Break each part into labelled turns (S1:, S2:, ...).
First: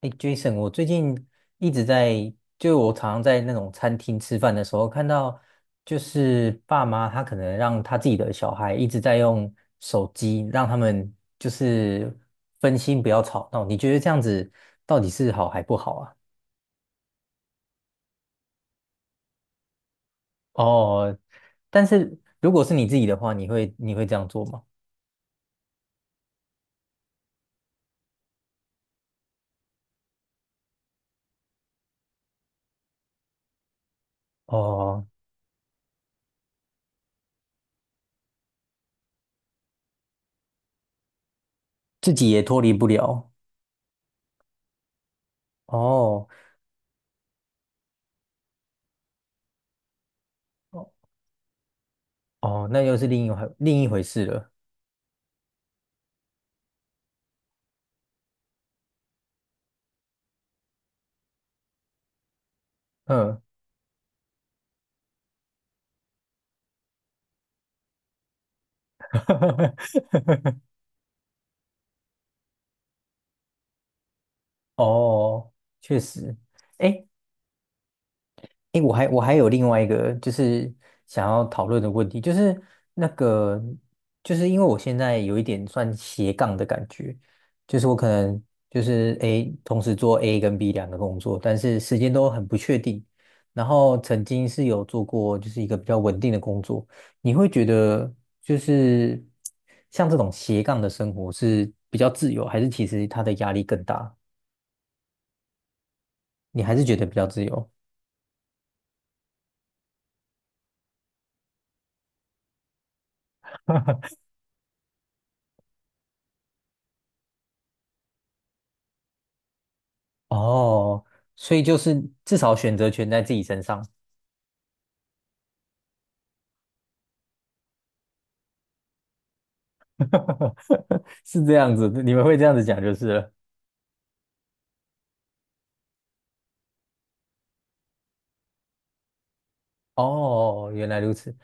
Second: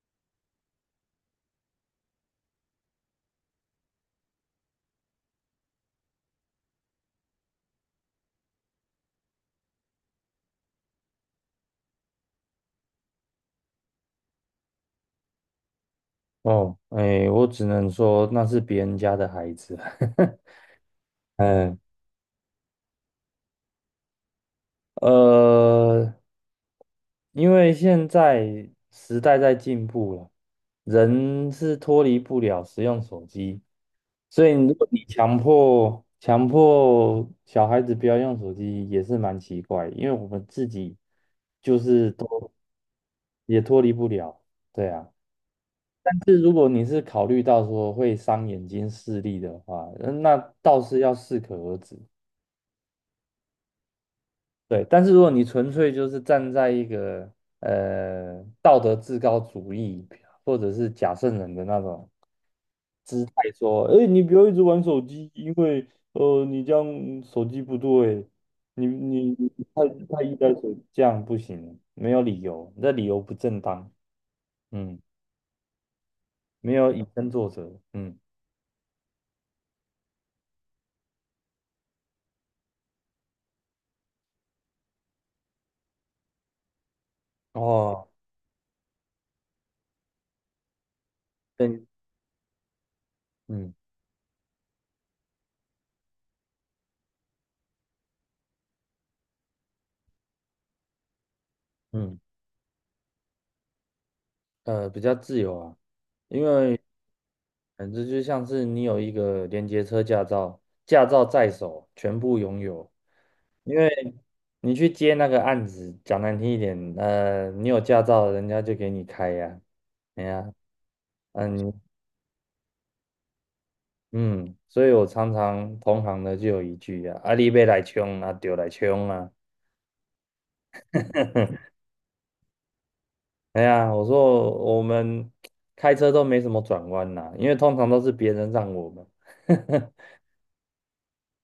S1: 哎，Jason，我最近一直在，就我常常在那种餐厅吃饭的时候，看到就是爸妈他可能让他自己的小孩一直在用手机，让他们就是分心不要吵闹。你觉得这样子到底是好还不好啊？
S2: 哦，哎，我只能说那是别人家的孩子。
S1: 哦，
S2: 嗯，
S1: 但是如果是你自己的话，你会这样做吗？
S2: 呃，因为现在时代在进步了，人是脱离不了使用手机，所以如果你
S1: 哦，
S2: 强迫小孩子不要用手机，也是蛮奇怪，因为我们自己就是
S1: 自己也脱离不了。
S2: 也脱离不了，对啊。但
S1: 哦
S2: 是如果你是考虑到说会伤眼睛视力的话，那倒是要适可而止。
S1: 哦，那又是另一回事了。
S2: 对，但是如果你纯粹就是站在一个道德至高主义或者是假圣人的那种姿态
S1: 嗯，
S2: 说，哎，你不要一直玩手机，因为你这样手机不对，你太太依赖 手机，这样不行，没有理由，你的理由不正当，嗯，
S1: 哦，确实，
S2: 没有以
S1: 哎
S2: 身作则，嗯，
S1: 哎，我还有另外一个就是想要讨论的问题，就是那个就是因为我现在有一点算斜杠的感觉，就是我可
S2: 哦，
S1: 能就是 A 同时做 A 跟 B 两个工作，但是
S2: 对，
S1: 时间都很不确定。然
S2: 嗯
S1: 后曾经是有做过就是一个比较稳定的工作，你会觉得就是像这种斜杠的生活是比较
S2: 嗯，
S1: 自由，还是其实它的压力更大？
S2: 比较自由啊，因
S1: 你还
S2: 为。
S1: 是觉得比较自由？
S2: 反正就像是你有一个连接车驾照，驾照在手，全部拥有。因 为你去接那个案子，讲难听一点，你有驾照，人家就给你开呀、哎呀，
S1: 哦，
S2: 嗯，
S1: 所以
S2: 你
S1: 就是至少选择权在自己身上。
S2: 嗯，所以我常常同行的就有一句啊，阿你别来冲啊，丢来冲啊。
S1: 是这样子，你们会这样子讲就是了。
S2: 哎呀，我说我们开车都没什么转弯啦、因为通常都是别人让我们。
S1: 哦，原来如此。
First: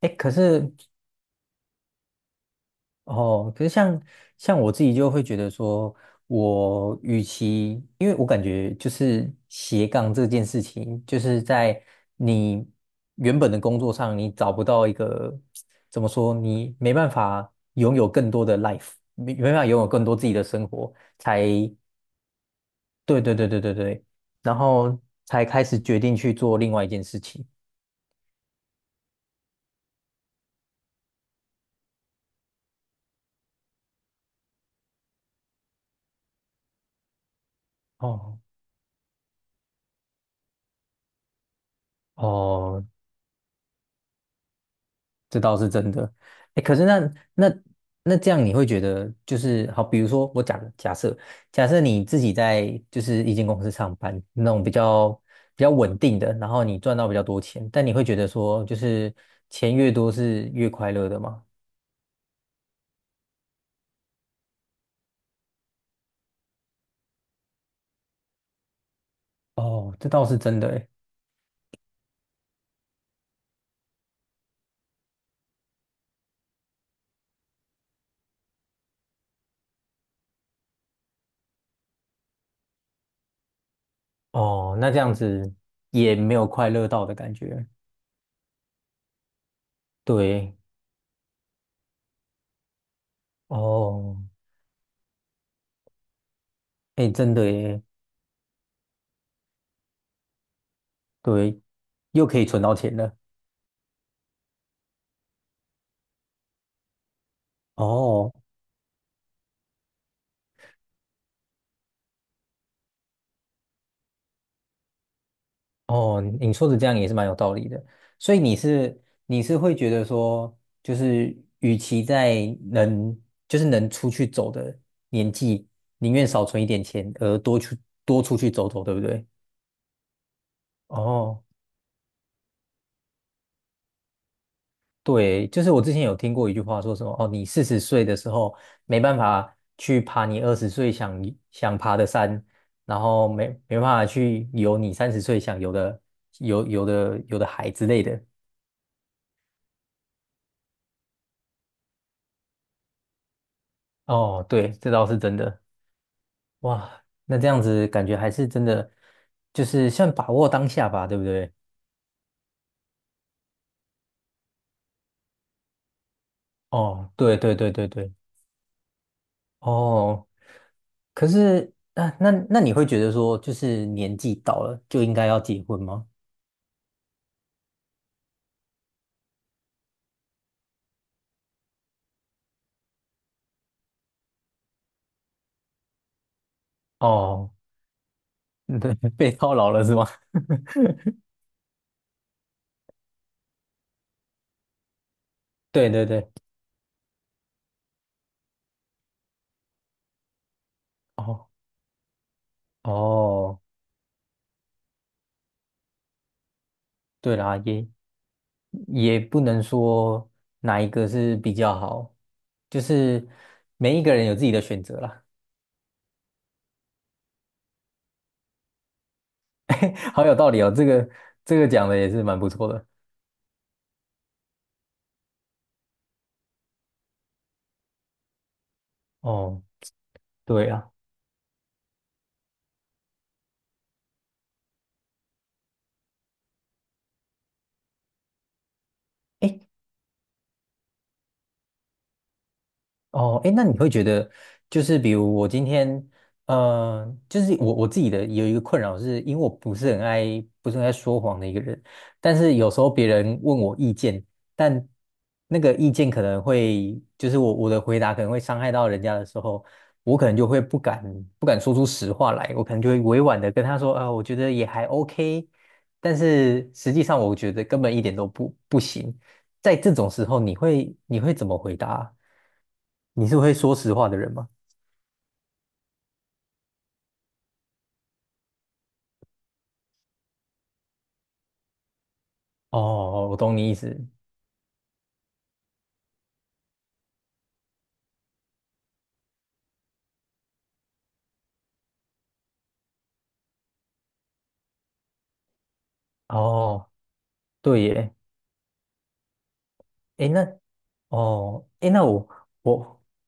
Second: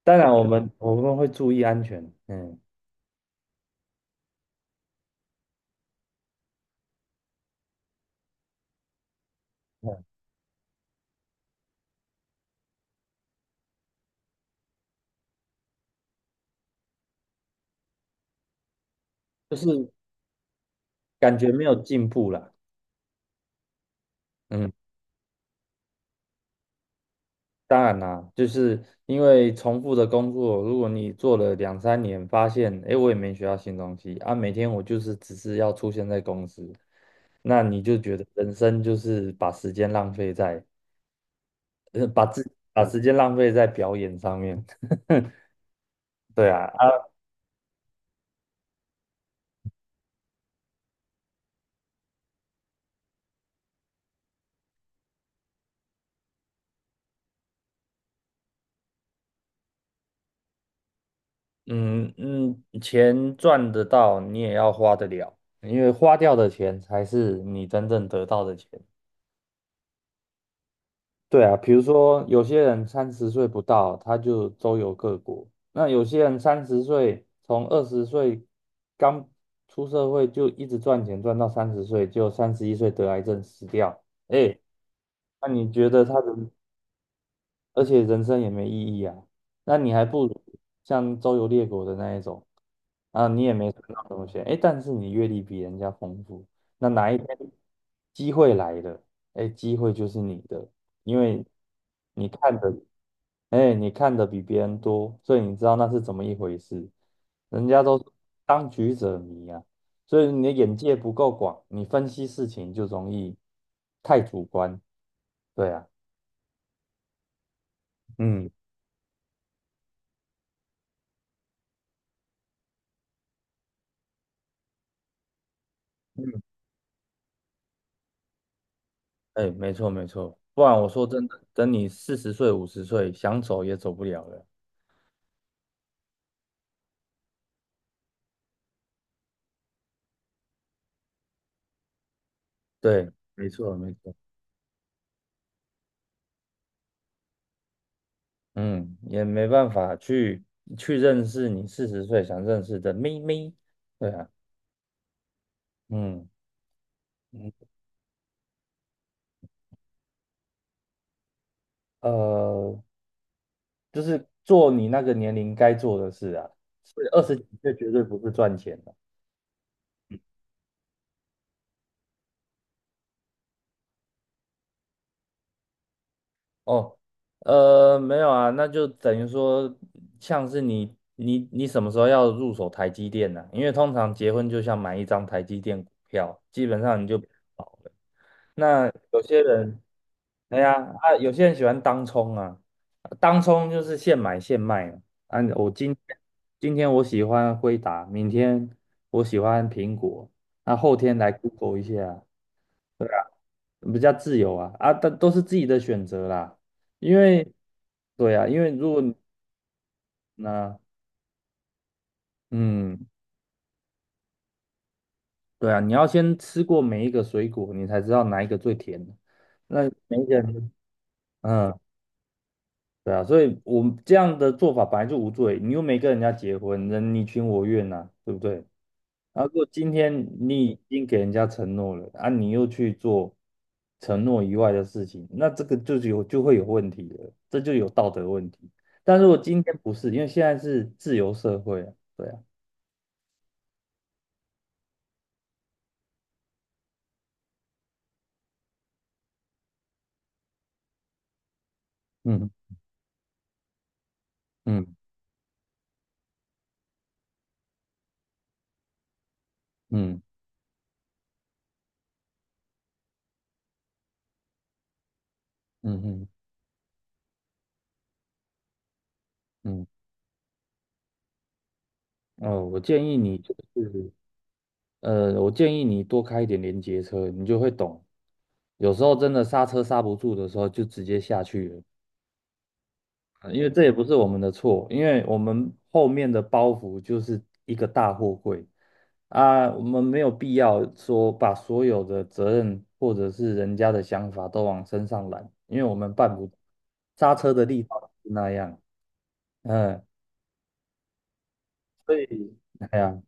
S1: 哎，
S2: 当
S1: 可
S2: 然，我们
S1: 是
S2: 我们会注意安全，嗯，
S1: 哦，可是像我自己就会觉得说，我与其，因为我感觉就是斜杠
S2: 嗯
S1: 这件事情，就是在你原本的工作上，你找不到一个怎么说，你没办法拥有更多的 life，没没办
S2: 就
S1: 法拥有
S2: 是
S1: 更多自己的生活，
S2: 感
S1: 才
S2: 觉没有进步啦。
S1: 对对对对对对，然
S2: 嗯，
S1: 后才开始决定去做另外一件事情。
S2: 当然啦，就是因为重复的工作，如果你做了两三年，发现诶，我也没学到新东西啊，每天我就是只是要出现在公司，那你就觉得
S1: 哦
S2: 人生就是把时间浪费在，
S1: 哦，
S2: 把时间浪费在表演上面。
S1: 这倒是真的。
S2: 对
S1: 哎，
S2: 啊，
S1: 可是
S2: 啊，
S1: 那那这样你会觉得就是好，比如说我假设你自己在就是一间公司上班那种比较稳定的，然后你赚到比较多钱，但你会觉得说就是钱越多是越快乐的吗？
S2: 嗯嗯，钱赚得到，你也要花得了，因为花掉的钱才是你真正得到的钱。
S1: 哦，这倒是真的诶。
S2: 对啊，比如说有些人三十岁不到，他就周游各国；那有些人三十岁，从20岁刚出社会就一直赚钱，赚到三十岁，就31岁得癌症死掉。哎，
S1: 哦，那这样
S2: 那
S1: 子
S2: 你觉得他
S1: 也
S2: 的
S1: 没有快乐到的感觉。
S2: 而且人生也没意义啊。那你还不如
S1: 对，
S2: 像周游列国的那一种啊，你也没存到什
S1: 哦。
S2: 么西，哎，但是你阅历比人家丰富，那
S1: 哎，
S2: 哪一天
S1: 真的耶，
S2: 机会来了，哎，机会就是你的，因为
S1: 对，又
S2: 你
S1: 可以
S2: 看
S1: 存
S2: 的，
S1: 到钱了。
S2: 哎，你看的比别人多，所以你知道那是怎么一回事。人家都
S1: 哦
S2: 当局者迷啊，所以你的眼界不够广，你分析事情就容易太主观。对啊，
S1: 哦，你说的这样也是蛮有道理的。所以
S2: 嗯。
S1: 你是会觉得说，就是与其能就是能出去走的年纪，宁愿少存一点钱，而多出去走走，对不对？
S2: 哎，没错没错，不然我说真的，
S1: 哦。
S2: 等你四十岁、50岁，想走也走不了了。
S1: 对，就是我之前有听过一句话，说什么哦，你四十岁的时候没办法去爬你二十岁想爬的山，然
S2: 对，
S1: 后没
S2: 没错
S1: 没办
S2: 没
S1: 法
S2: 错，
S1: 去游你三十岁想游的海之类的。
S2: 嗯，也没办法去去认识你四十岁想认识的妹妹。对啊，
S1: 哦，对，这倒是真的。
S2: 嗯
S1: 哇，那这
S2: 嗯，
S1: 样子感觉还是真的，就是算把握当下吧，对不对？
S2: 呃，就是做你那个年龄该做的事啊，所以
S1: 哦，
S2: 二十
S1: 对
S2: 几
S1: 对对
S2: 岁
S1: 对
S2: 绝对
S1: 对，
S2: 不是赚钱的。
S1: 哦，可是那你会觉得说，就是年纪到了就应该要结婚吗？
S2: 哦，没有啊，那就等于说，像是你什么时候要入手台积电呢、因为通常结婚就像买一张台积电股票，基本上你就
S1: 哦。
S2: 保了。那
S1: 对，
S2: 有
S1: 被
S2: 些
S1: 套牢
S2: 人，
S1: 了是吗？
S2: 哎呀 啊，有些人喜欢当冲啊，当冲就是现买现卖嘛。啊，
S1: 对对对，
S2: 今天我喜欢辉达，明天我喜欢苹果，那后天来
S1: 哦
S2: Google 一下，
S1: 哦，
S2: 比较自由啊啊，但都是自己的选择啦。因
S1: 对
S2: 为，
S1: 啦，也
S2: 对啊，因为如果
S1: 也不能说
S2: 那
S1: 哪一个是比较好，就
S2: 嗯，
S1: 是每一个人有自己的选择啦。
S2: 对啊，你要先吃过每一个水果，你才知道哪一个最甜。那 每
S1: 好
S2: 一
S1: 有
S2: 个
S1: 道理哦，
S2: 人，
S1: 这个
S2: 嗯，
S1: 讲的也是蛮不错的。
S2: 对啊，所以我们这样的做法本来就无罪，你又没跟人家结婚，人你情我愿呐、对不对？啊，如
S1: 哦，
S2: 果今天你
S1: 对
S2: 已
S1: 啊，
S2: 经给人家承诺了，啊，你又去做承诺以外的事情，那这个就有就会有问题了，这就有道德问题。但如果
S1: 哎
S2: 今天不是，因为现在是自由社会啊，对啊，
S1: 哦，哎，那你会觉得，就是比如我今天，就是我自己的有一个困扰是，因为我不是很爱，说谎的一个人，但
S2: 嗯
S1: 是有时候别人问我意见，但
S2: 嗯
S1: 那个意见可能会，就是我的回答可能会伤害到人家的时候，我
S2: 嗯
S1: 可能就会不敢说出实话来，我可能就会委婉的跟他说，啊、我觉得也还 OK，
S2: 嗯
S1: 但
S2: 嗯
S1: 是实际上我觉得根本一点都不行，在
S2: 嗯，
S1: 这种时候，你会怎么回答啊
S2: 哦，我建议
S1: 你是
S2: 你
S1: 会
S2: 就
S1: 说实话
S2: 是，
S1: 的人吗？
S2: 我建议你多开一点连接车，你就会懂，有时候真的刹车刹不住的时候，就直接下去了。
S1: 哦，我懂
S2: 因
S1: 你
S2: 为
S1: 意
S2: 这也不
S1: 思。
S2: 是我们的错，因为我们后面的包袱就是一个大货柜啊，我们没有必要说把所有的责任或者是人家的想法都往身上揽，因为我们办不，
S1: 哦，
S2: 刹车的
S1: 对
S2: 力道
S1: 耶。
S2: 是那样，嗯，
S1: 诶，那，哦，诶，那
S2: 所以，哎
S1: 我
S2: 呀，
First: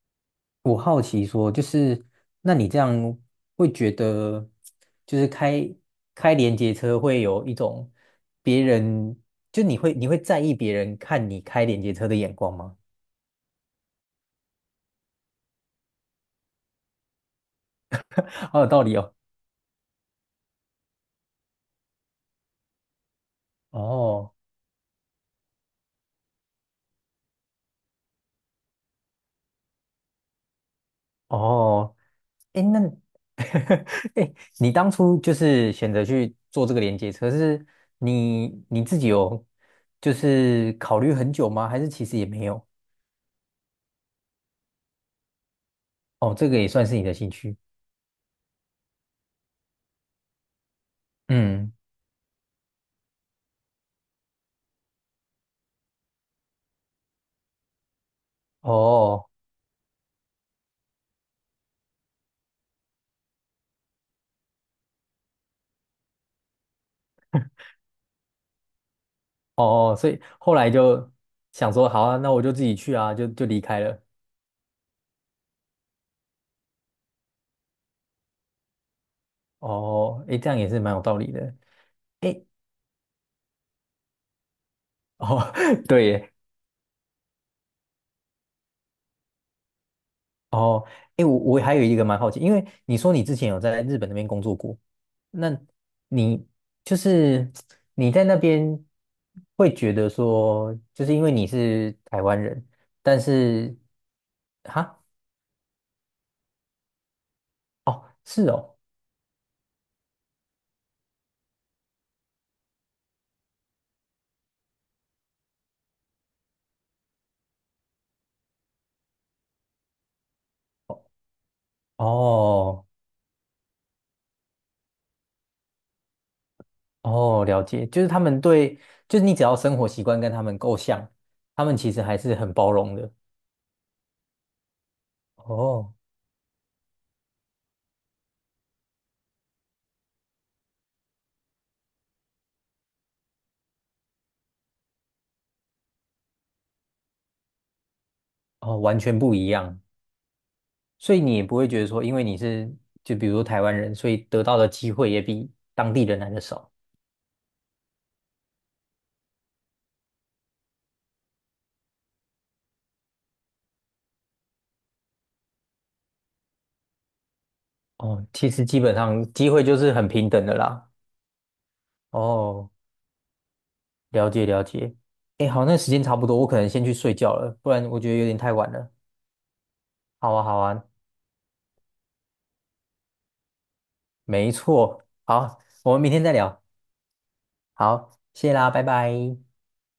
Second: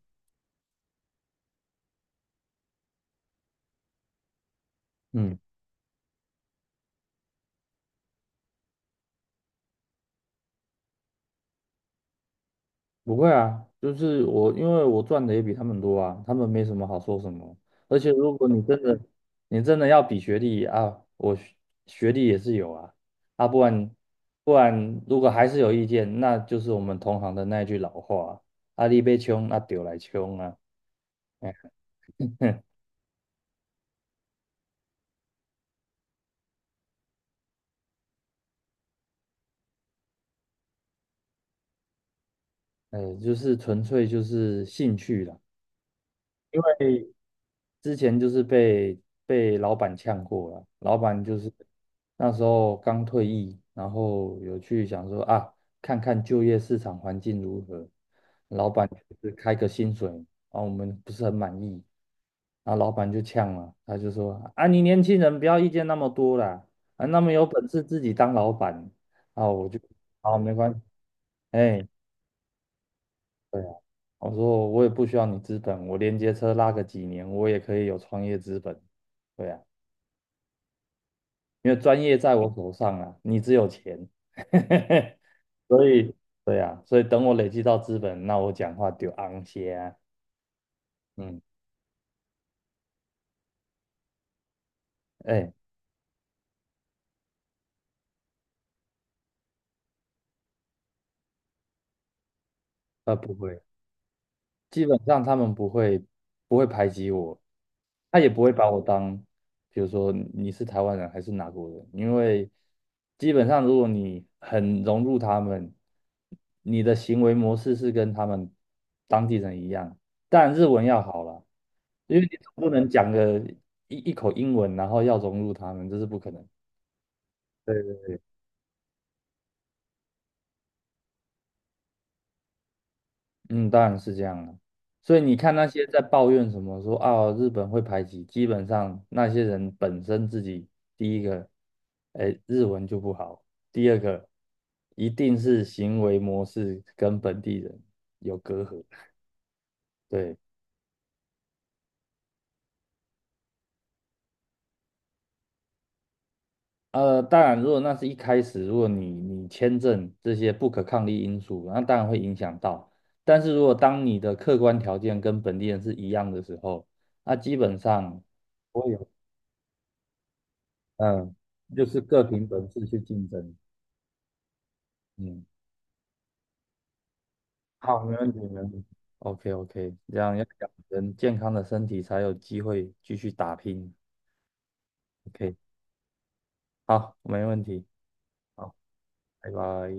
S1: 我好奇说，就是那你这样会觉得，就是
S2: 嗯。
S1: 开连接车会有一种别人，就你会在意别人看你开连接车的眼光吗？
S2: 不会啊，就是我，因为我赚的也比他们多啊，他们没什么好说什么。而且如果
S1: 好
S2: 你
S1: 有
S2: 真
S1: 道理
S2: 的，
S1: 哦。
S2: 你真的要比学历啊，学历也是有啊，啊，不然
S1: 哦
S2: 不然如果还是有意见，那就是我们同行的那一句老话啊，阿力被穷，啊，丢来穷啊，哎，
S1: 哦，诶，那 哎，你当初就是选择去做这个连接车，是你自己有就是考虑很久吗？还是其实也没有？
S2: 就是纯粹就是兴趣啦。
S1: 哦，这个
S2: 因
S1: 也算是你
S2: 为
S1: 的兴趣。
S2: 之前就是被老板呛过了，老板就是
S1: 嗯，
S2: 那时候刚退役，然后有去想说啊，看看就业市场环境如何，老板
S1: 哦
S2: 就是开个薪水，啊，我们不是很满意，然后老板就呛了，他就说啊，你年轻人不要意见那么多啦，啊，那么有本事自己当老板，啊，我就
S1: 哦，所以
S2: 好，没
S1: 后来
S2: 关系，
S1: 就想
S2: 哎、
S1: 说，好啊，那我就自己去啊，就就离
S2: 对啊，
S1: 开了。
S2: 我说我也不需要你资本，我连接车拉个几年，我也可以有创业资本。对啊，
S1: 哦，哎，这样也是蛮有道理的。
S2: 因为专业在
S1: 哎，
S2: 我手上啊，你只有钱，
S1: 哦，
S2: 所
S1: 对
S2: 以
S1: 耶
S2: 对啊，所以等我累积到资本，那我讲话就昂些啊。
S1: 哦，诶，我
S2: 嗯，
S1: 我还有一个蛮好奇，因为你说你之前有在日本那边工作过，那
S2: 哎，
S1: 你就是你在那边会觉得说，就是因为你是台湾人，
S2: 那
S1: 但
S2: 不会。
S1: 是
S2: 基本
S1: 哈，
S2: 上他们不会排挤我，
S1: 哦，
S2: 他也不
S1: 是
S2: 会把
S1: 哦，
S2: 我当，比如说你是台湾人还是哪国人，因为基本上如果你很融入他们，你的行为模式是跟他们当地人一样，但日文要好了，因为你总不
S1: 哦
S2: 能讲个一口英文，然后要融入他们，这是不可能。
S1: 哦，了解，就是
S2: 对
S1: 他们对，就是你只要生活习惯跟他们够像，他们其实还是很包容的，
S2: 嗯，当然是这样了。所以你看那些
S1: 哦
S2: 在抱怨什么说啊日本会排挤，基本上那些人本身自己第一个，哎，日文就不好，第二个一定是行为模式跟本地人有隔
S1: 哦，
S2: 阂。
S1: 完全不一样。
S2: 对，
S1: 所以你也不会觉得说，因为你是就比如说台湾人，所以得到的机会也比当地人来的少。
S2: 当然如果那是一开始，如果你签证这些不可抗力因素，那当然会影响到。但是如果当你的客观条件跟本地人是一样的时候，那基本上。
S1: 哦，其实基本
S2: 有。
S1: 上机会就是很平等的啦。
S2: 嗯，就是各凭本
S1: 哦，
S2: 事去竞争。
S1: 了解了解。
S2: 嗯
S1: 哎，好，那时间差不多，我可能先去睡觉了，不然我
S2: 好，
S1: 觉
S2: 没
S1: 得有
S2: 问
S1: 点
S2: 题，没
S1: 太晚
S2: 问题。
S1: 了。
S2: ，OK OK，这
S1: 好
S2: 样
S1: 啊，
S2: 要
S1: 好
S2: 养
S1: 啊，
S2: 成健康的身体，才有机会继续打拼。
S1: 没错。
S2: OK，
S1: 好，我们明天再聊。
S2: 好，没问题。
S1: 好，谢啦，
S2: 好，
S1: 拜拜。
S2: 拜拜。